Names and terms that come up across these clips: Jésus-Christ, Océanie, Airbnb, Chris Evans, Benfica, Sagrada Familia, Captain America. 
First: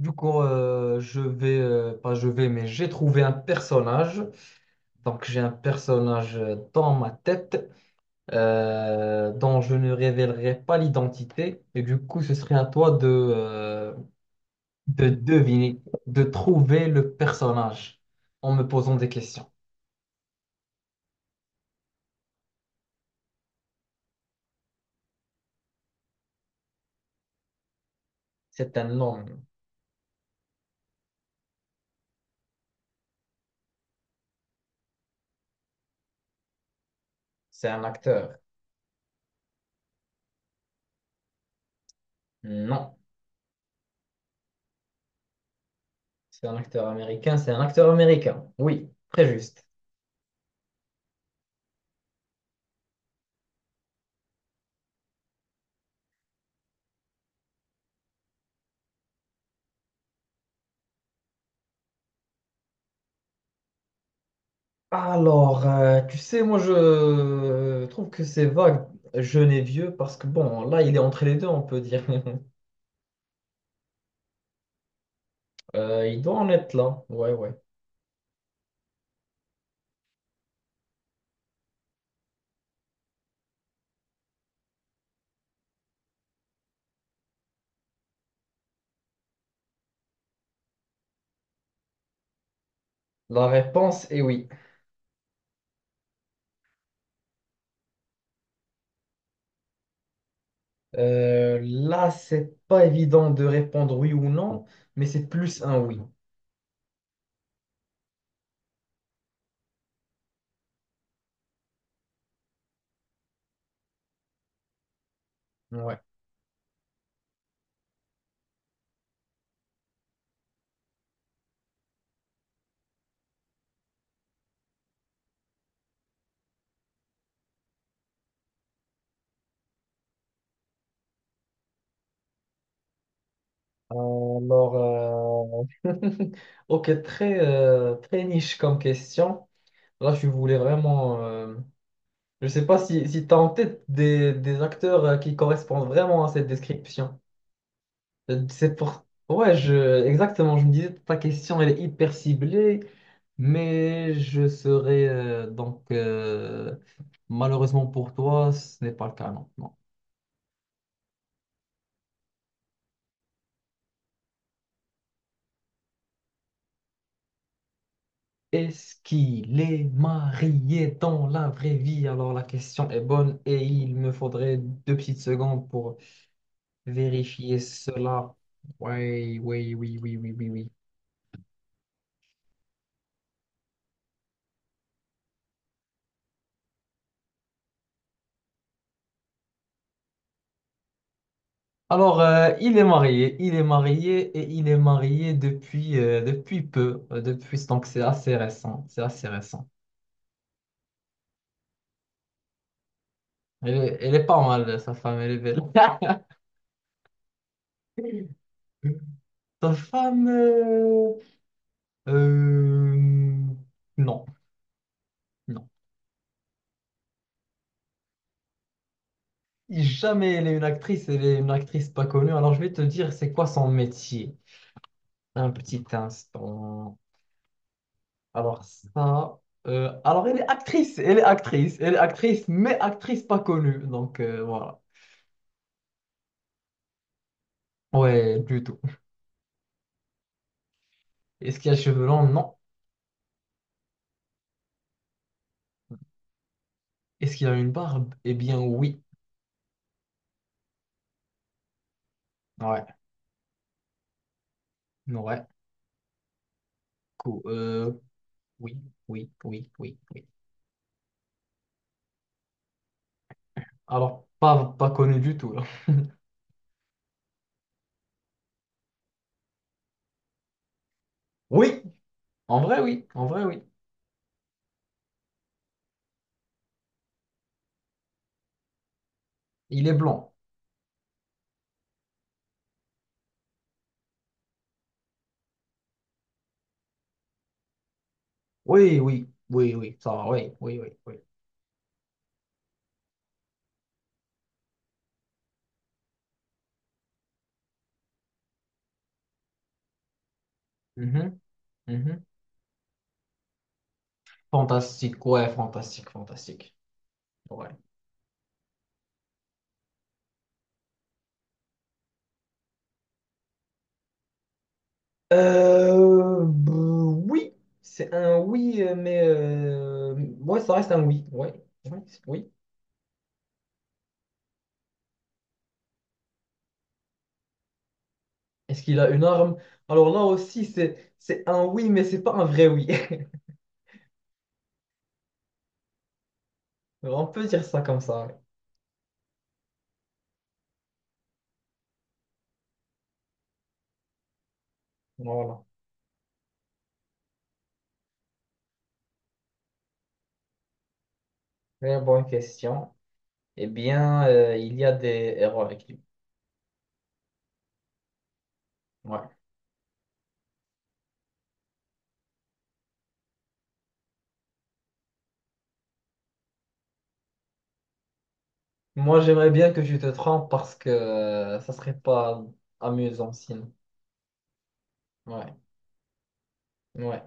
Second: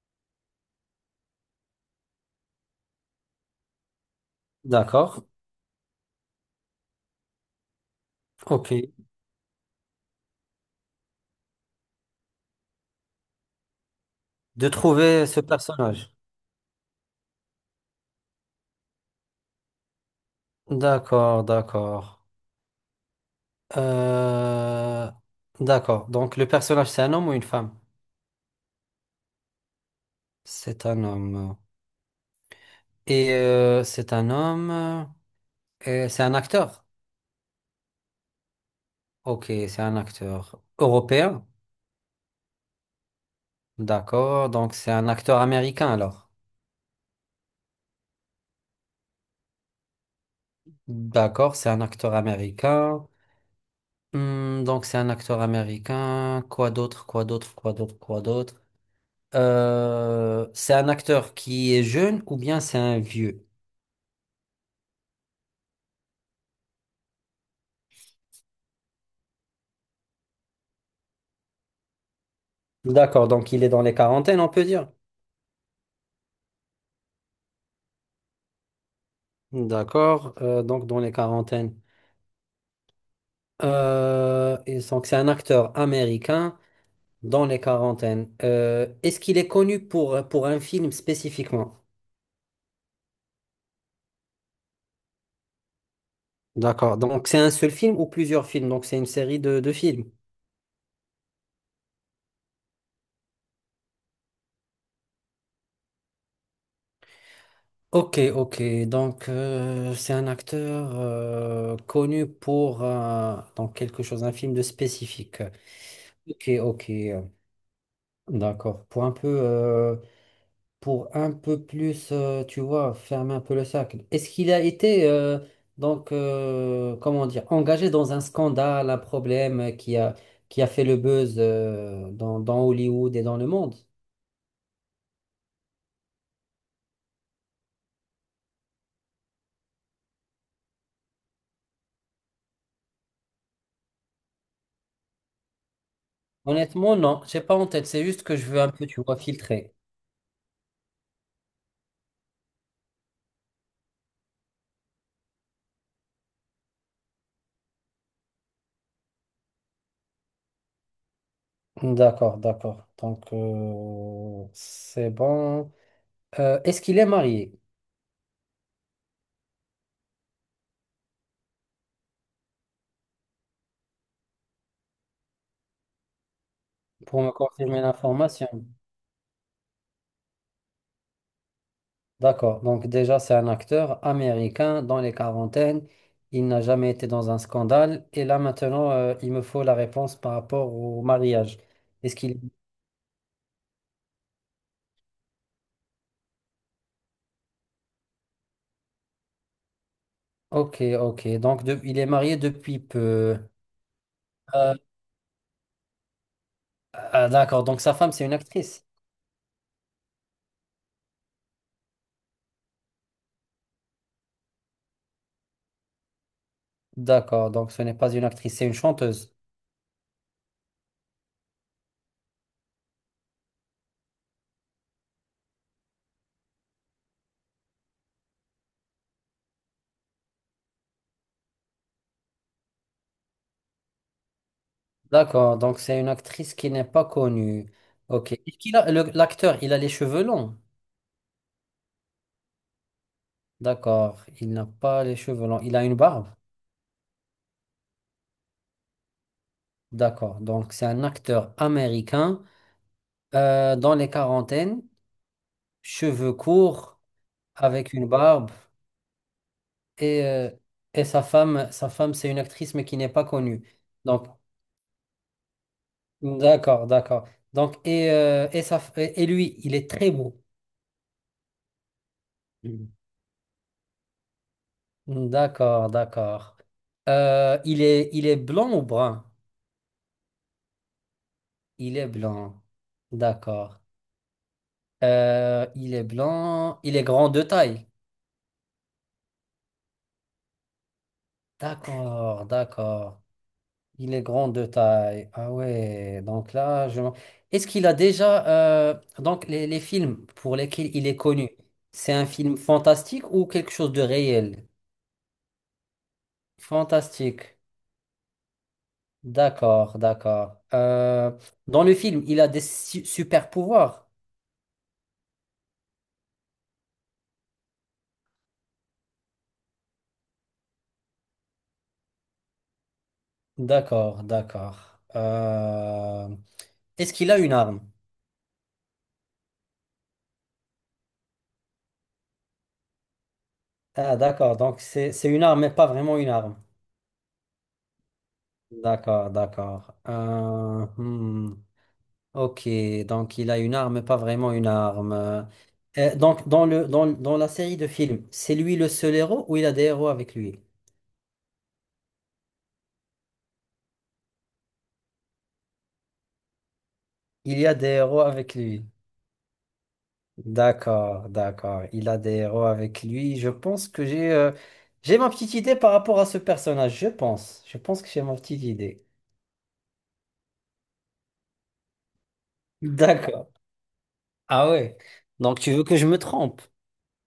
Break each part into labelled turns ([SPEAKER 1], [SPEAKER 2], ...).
[SPEAKER 1] Je vais, pas je vais, mais j'ai trouvé un personnage. Donc,
[SPEAKER 2] D'accord.
[SPEAKER 1] j'ai un personnage dans ma tête,
[SPEAKER 2] Ok.
[SPEAKER 1] dont je ne révélerai pas l'identité. Et du coup, ce serait à toi
[SPEAKER 2] De
[SPEAKER 1] de
[SPEAKER 2] trouver ce
[SPEAKER 1] deviner,
[SPEAKER 2] personnage.
[SPEAKER 1] de trouver le personnage en me posant des questions.
[SPEAKER 2] D'accord, d'accord. Euh, D'accord. Donc le personnage, c'est un homme ou une femme?
[SPEAKER 1] C'est un homme.
[SPEAKER 2] C'est un homme. Et c'est un homme. Et c'est un acteur.
[SPEAKER 1] C'est un acteur.
[SPEAKER 2] Ok, c'est un acteur européen.
[SPEAKER 1] Non.
[SPEAKER 2] D'accord. Donc c'est un acteur américain alors.
[SPEAKER 1] C'est un acteur américain. C'est un acteur américain. Oui, très juste.
[SPEAKER 2] D'accord, c'est un acteur américain. Hmm, donc c'est un acteur américain. Quoi d'autre? Quoi d'autre? Quoi d'autre? Quoi d'autre? C'est un acteur qui est jeune ou bien c'est un vieux?
[SPEAKER 1] Alors, tu sais, moi je trouve que c'est vague, jeune et vieux, parce que bon, là il est entre les deux, on peut dire.
[SPEAKER 2] D'accord, donc il est dans les quarantaines, on peut dire.
[SPEAKER 1] Il doit en être là, ouais, ouais.
[SPEAKER 2] D'accord, donc dans les quarantaines. Et donc c'est un acteur américain dans les quarantaines. Est-ce qu'il est connu pour un film spécifiquement?
[SPEAKER 1] La réponse est oui.
[SPEAKER 2] D'accord, donc c'est un seul film ou plusieurs films? Donc c'est une série de films.
[SPEAKER 1] Là, c'est pas évident de répondre oui ou non, mais c'est plus un oui.
[SPEAKER 2] Ok, ok. Donc, c'est un acteur connu pour donc quelque chose, un film de spécifique.
[SPEAKER 1] Ouais.
[SPEAKER 2] Ok, ok. D'accord. Pour un peu plus, tu vois, fermer un peu le cercle. Est-ce qu'il a été donc, comment dire, engagé dans un scandale, un problème qui a fait le buzz dans Hollywood et dans le monde?
[SPEAKER 1] Alors, ok, très, très niche comme question. Là, je voulais vraiment. Je sais pas si, si tu as en tête des acteurs qui correspondent vraiment à cette
[SPEAKER 2] Honnêtement,
[SPEAKER 1] description.
[SPEAKER 2] non. J'ai pas en tête. C'est juste que je veux un
[SPEAKER 1] C'est
[SPEAKER 2] peu, tu
[SPEAKER 1] pour...
[SPEAKER 2] vois,
[SPEAKER 1] Ouais,
[SPEAKER 2] filtrer.
[SPEAKER 1] je... Exactement. Je me disais, ta question, elle est hyper ciblée, mais je serais malheureusement pour toi, ce n'est pas le cas, non. Non.
[SPEAKER 2] D'accord, d'accord. Donc, c'est bon. Est-ce qu'il est marié?
[SPEAKER 1] Est-ce qu'il est marié dans la vraie vie? Alors la question est bonne et il me faudrait deux petites secondes pour
[SPEAKER 2] Pour me
[SPEAKER 1] vérifier
[SPEAKER 2] confirmer
[SPEAKER 1] cela.
[SPEAKER 2] l'information.
[SPEAKER 1] Oui, oui, oui, oui, oui, oui, oui.
[SPEAKER 2] D'accord. Donc, déjà, c'est un acteur américain dans les quarantaines. Il n'a jamais été dans un scandale. Et là, maintenant, il me faut la réponse par rapport au mariage. Est-ce
[SPEAKER 1] Alors,
[SPEAKER 2] qu'il...
[SPEAKER 1] il est marié et il est marié depuis, depuis peu, depuis, donc c'est assez récent, c'est assez récent.
[SPEAKER 2] Ok, ok. Donc, il est marié depuis peu.
[SPEAKER 1] Elle est pas
[SPEAKER 2] Euh,
[SPEAKER 1] mal, sa femme, elle est belle.
[SPEAKER 2] ah, d'accord. Donc, sa femme, c'est une actrice.
[SPEAKER 1] Sa femme, euh, non, non.
[SPEAKER 2] D'accord. Donc, ce n'est pas une actrice, c'est une chanteuse.
[SPEAKER 1] Jamais elle est une actrice, elle est une actrice pas connue. Alors, je vais te dire, c'est quoi son métier? Un petit instant. Alors, ça, alors elle est actrice, elle est actrice, elle est actrice, mais actrice pas connue, donc voilà.
[SPEAKER 2] D'accord, donc c'est une actrice qui n'est pas connue. Ok.
[SPEAKER 1] Ouais,
[SPEAKER 2] Et
[SPEAKER 1] plutôt.
[SPEAKER 2] L'acteur, il a les cheveux longs.
[SPEAKER 1] Est-ce qu'il a les cheveux longs? Non.
[SPEAKER 2] D'accord, il n'a pas les cheveux longs. Il a une barbe.
[SPEAKER 1] Est-ce qu'il a une barbe? Eh bien, oui.
[SPEAKER 2] D'accord, donc c'est un acteur américain
[SPEAKER 1] Ouais,
[SPEAKER 2] dans les quarantaines,
[SPEAKER 1] ouais.
[SPEAKER 2] cheveux courts,
[SPEAKER 1] Cool.
[SPEAKER 2] avec une barbe.
[SPEAKER 1] Oui, oui, oui, oui,
[SPEAKER 2] Et,
[SPEAKER 1] oui.
[SPEAKER 2] euh, et sa femme, c'est une actrice mais qui n'est pas connue.
[SPEAKER 1] Alors,
[SPEAKER 2] Donc,
[SPEAKER 1] pas, pas connu du tout, là.
[SPEAKER 2] d'accord, d'accord. Donc, et, et lui, il est très beau.
[SPEAKER 1] Oui! En vrai, oui. En vrai, oui.
[SPEAKER 2] D'accord, d'accord. Il est blanc ou brun?
[SPEAKER 1] Il est blanc.
[SPEAKER 2] Il est blanc. D'accord. Il est blanc. Il est grand de taille.
[SPEAKER 1] Oui, oui, oui, oui. Ça va, oui, oui, oui, oui.
[SPEAKER 2] D'accord, d'accord. Il est grand de taille. Ah ouais, donc là, Est-ce qu'il a déjà... Donc, les films pour lesquels il est
[SPEAKER 1] Mhm,
[SPEAKER 2] connu, c'est
[SPEAKER 1] mhm.
[SPEAKER 2] un film fantastique ou quelque chose de réel?
[SPEAKER 1] Fantastique, ouais, fantastique, fantastique.
[SPEAKER 2] Fantastique.
[SPEAKER 1] Ouais.
[SPEAKER 2] D'accord, d'accord. Dans le film, il a des super pouvoirs.
[SPEAKER 1] Euh, bah, oui. C'est un oui, ouais, ça reste un oui. Ouais, oui.
[SPEAKER 2] D'accord, d'accord. Est-ce qu'il a une arme?
[SPEAKER 1] Est-ce qu'il a une arme? Alors là aussi, c'est un oui, mais c'est pas un vrai oui.
[SPEAKER 2] Ah, d'accord, donc c'est une arme, mais pas vraiment une arme.
[SPEAKER 1] On peut dire ça comme ça. Ouais.
[SPEAKER 2] D'accord, d'accord. Ok, donc il a une arme, mais pas vraiment une arme.
[SPEAKER 1] Voilà.
[SPEAKER 2] Donc dans dans la série de films, c'est lui le seul héros ou il a des héros avec lui?
[SPEAKER 1] Très bonne question. Eh bien, il y a des erreurs écrites.
[SPEAKER 2] Il y a des héros avec lui.
[SPEAKER 1] Ouais.
[SPEAKER 2] D'accord, d'accord. Il a des héros avec lui. Je pense que j'ai ma petite idée par rapport à ce personnage. Je pense. Je pense que j'ai ma petite idée.
[SPEAKER 1] Moi, j'aimerais bien que tu te trompes parce que ça serait pas amusant
[SPEAKER 2] D'accord.
[SPEAKER 1] sinon.
[SPEAKER 2] Ah ouais.
[SPEAKER 1] Ouais.
[SPEAKER 2] Donc tu veux que je me trompe.
[SPEAKER 1] Ouais.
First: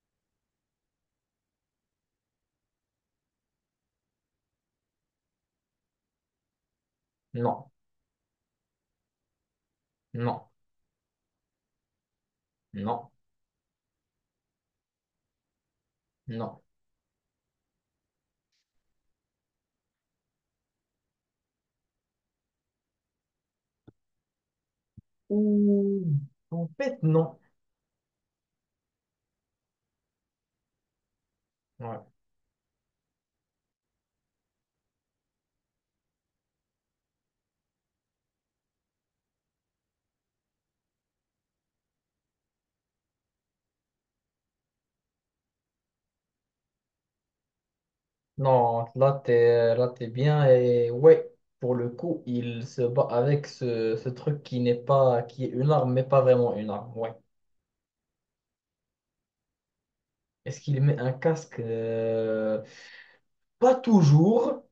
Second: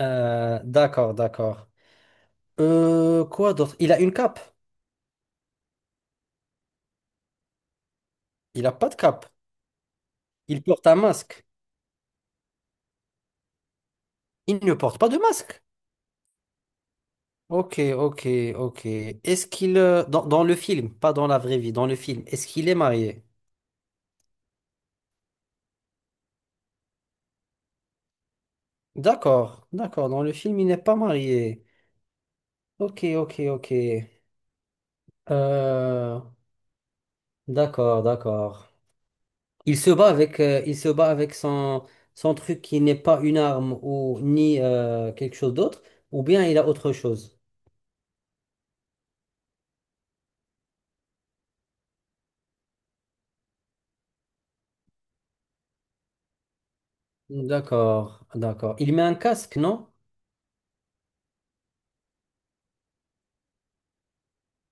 [SPEAKER 2] D'accord, d'accord. Quoi d'autre? Il a une cape.
[SPEAKER 1] Non.
[SPEAKER 2] Il a pas de cape.
[SPEAKER 1] Non.
[SPEAKER 2] Il porte un masque.
[SPEAKER 1] Non.
[SPEAKER 2] Il ne porte pas de masque.
[SPEAKER 1] Non.
[SPEAKER 2] Ok, ok, ok. Dans, dans le film, pas dans la vraie vie, dans le film, est-ce qu'il est marié?
[SPEAKER 1] Ouh. En fait, non.
[SPEAKER 2] D'accord, d'accord. Dans le film, il n'est pas marié.
[SPEAKER 1] Ouais.
[SPEAKER 2] Ok, ok, ok. Euh, d'accord, d'accord. Il se bat avec, il se bat avec son truc qui n'est pas une arme ou ni quelque chose d'autre, ou bien il a autre chose.
[SPEAKER 1] Non, là, t'es bien. Et ouais, pour le coup, il se bat avec ce truc qui n'est pas, qui est une arme, mais pas vraiment une arme. Ouais.
[SPEAKER 2] D'accord, d'accord. Il met un casque, non?
[SPEAKER 1] Est-ce qu'il met un casque? Pas toujours,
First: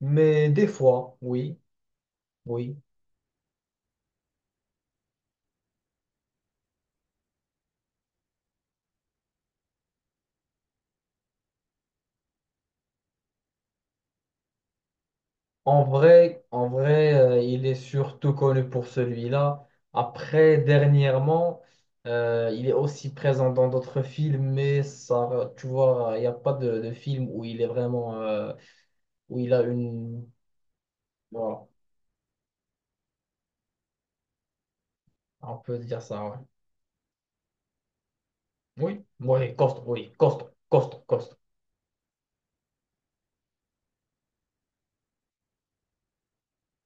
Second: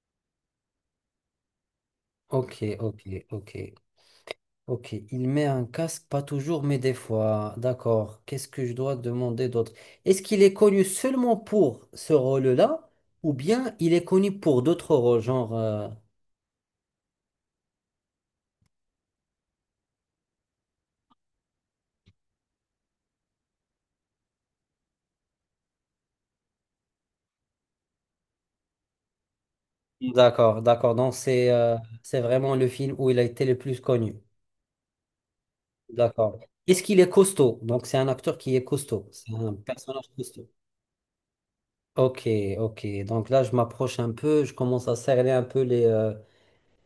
[SPEAKER 1] mais des fois, oui,
[SPEAKER 2] Ok,
[SPEAKER 1] oui.
[SPEAKER 2] ok, ok, ok. Il met un casque, pas toujours, mais des fois. D'accord. Qu'est-ce que je dois demander d'autre? Est-ce qu'il est connu seulement pour ce rôle-là, ou bien il est connu pour d'autres rôles,
[SPEAKER 1] En vrai, il est surtout connu pour celui-là. Après, dernièrement, il est aussi présent dans d'autres films, mais ça, tu vois, il n'y a pas de, de film où il est vraiment, où il a une
[SPEAKER 2] D'accord, d'accord. Donc
[SPEAKER 1] voilà,
[SPEAKER 2] c'est vraiment le film où il a été le plus connu.
[SPEAKER 1] on peut se dire ça, ouais.
[SPEAKER 2] D'accord. Est-ce qu'il est costaud? Donc, c'est un acteur qui est
[SPEAKER 1] Oui,
[SPEAKER 2] costaud. C'est un personnage
[SPEAKER 1] oui, costaud,
[SPEAKER 2] costaud.
[SPEAKER 1] costaud, costaud.
[SPEAKER 2] Ok, ok. Donc là, je m'approche un peu. Je commence à cerner un peu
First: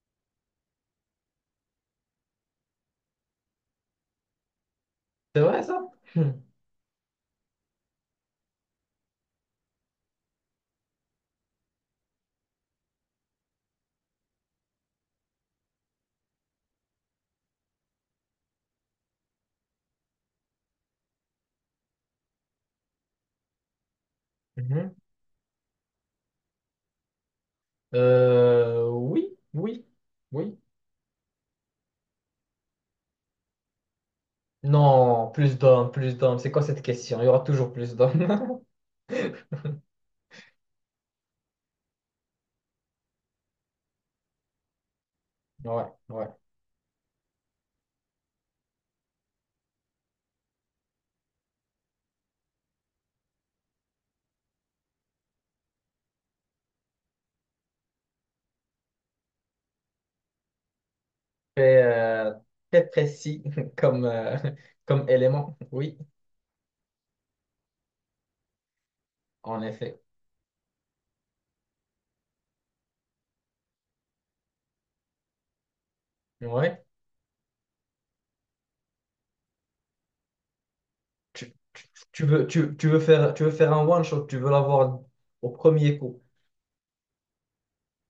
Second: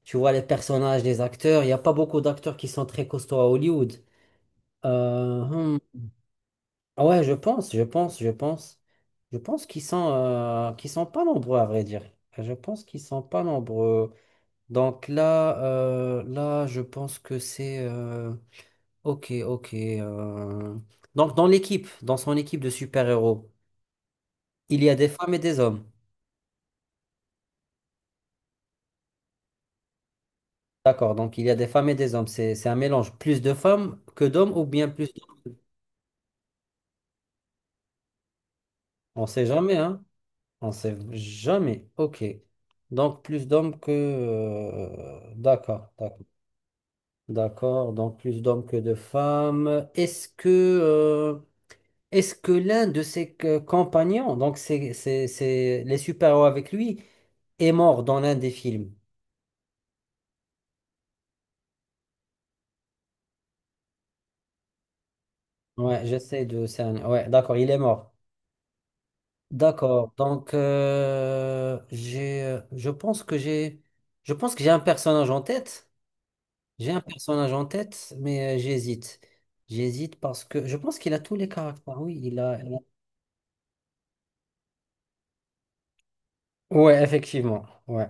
[SPEAKER 2] tu vois, les personnages, les acteurs. Il n'y a pas beaucoup d'acteurs qui sont très costauds à Hollywood.
[SPEAKER 1] C'est
[SPEAKER 2] Euh,
[SPEAKER 1] vrai,
[SPEAKER 2] hmm.
[SPEAKER 1] ça? Hmm.
[SPEAKER 2] Ah ouais, je pense. Je pense qu'ils sont pas nombreux, à vrai dire. Je pense qu'ils sont pas nombreux. Donc là, je pense que Ok, ok. Donc dans l'équipe, dans son équipe de super-héros, il y
[SPEAKER 1] Mhm.
[SPEAKER 2] a des femmes et des hommes.
[SPEAKER 1] Oui, oui, oui.
[SPEAKER 2] D'accord, donc il y a des femmes et des hommes. C'est un mélange. Plus de femmes que d'hommes ou bien plus
[SPEAKER 1] Non,
[SPEAKER 2] d'hommes.
[SPEAKER 1] plus d'hommes, plus d'hommes. C'est quoi cette question? Il y aura toujours plus d'hommes.
[SPEAKER 2] On sait jamais, hein? On sait jamais. Ok. Donc plus d'hommes
[SPEAKER 1] Ouais,
[SPEAKER 2] D'accord, d'accord.
[SPEAKER 1] ouais.
[SPEAKER 2] D'accord, donc plus d'hommes que de femmes. Est-ce que l'un de ses compagnons, donc c'est les super-héros avec lui, est mort dans l'un des films?
[SPEAKER 1] Très, très précis comme, comme élément. Oui,
[SPEAKER 2] Ouais, j'essaie de cerner. Ouais, d'accord, il est mort.
[SPEAKER 1] en effet.
[SPEAKER 2] D'accord. Donc j'ai je pense que j'ai un personnage en tête.
[SPEAKER 1] Ouais.
[SPEAKER 2] J'ai un personnage en tête, mais j'hésite. J'hésite parce que je pense qu'il a tous les
[SPEAKER 1] Tu, tu,
[SPEAKER 2] caractères. Oui, il a-
[SPEAKER 1] tu veux faire un one shot, tu veux l'avoir au premier coup.
[SPEAKER 2] Ouais, effectivement. Ouais.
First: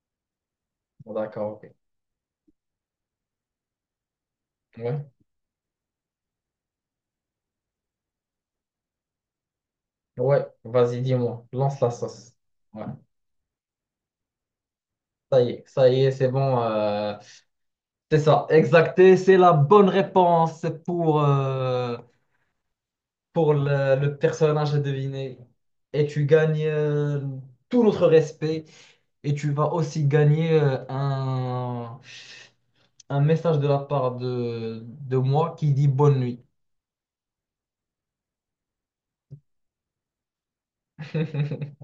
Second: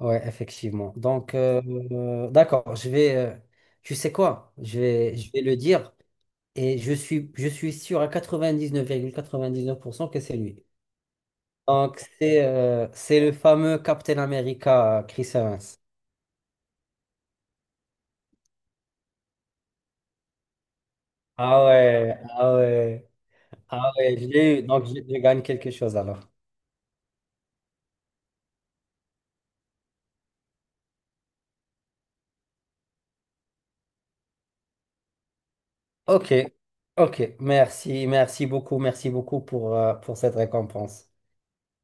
[SPEAKER 2] Ouais, effectivement.
[SPEAKER 1] Bon,
[SPEAKER 2] Donc
[SPEAKER 1] d'accord, ok.
[SPEAKER 2] d'accord, je vais tu sais quoi?
[SPEAKER 1] Ouais.
[SPEAKER 2] Je vais le dire et je suis sûr à 99,99% que c'est
[SPEAKER 1] Ouais,
[SPEAKER 2] lui.
[SPEAKER 1] vas-y, dis-moi, lance la
[SPEAKER 2] Donc,
[SPEAKER 1] sauce. Ouais.
[SPEAKER 2] c'est le fameux Captain America, Chris Evans.
[SPEAKER 1] Ça y est, c'est bon. C'est ça, exacté, c'est la bonne réponse
[SPEAKER 2] Ah ouais, ah ouais,
[SPEAKER 1] pour
[SPEAKER 2] ah
[SPEAKER 1] le
[SPEAKER 2] ouais, je l'ai eu.
[SPEAKER 1] personnage à
[SPEAKER 2] Donc, je
[SPEAKER 1] deviner.
[SPEAKER 2] gagne quelque chose
[SPEAKER 1] Et
[SPEAKER 2] alors.
[SPEAKER 1] tu gagnes tout notre respect et tu vas aussi gagner un message de la part de moi qui dit bonne
[SPEAKER 2] Ok,
[SPEAKER 1] nuit.
[SPEAKER 2] ok, merci beaucoup pour cette récompense.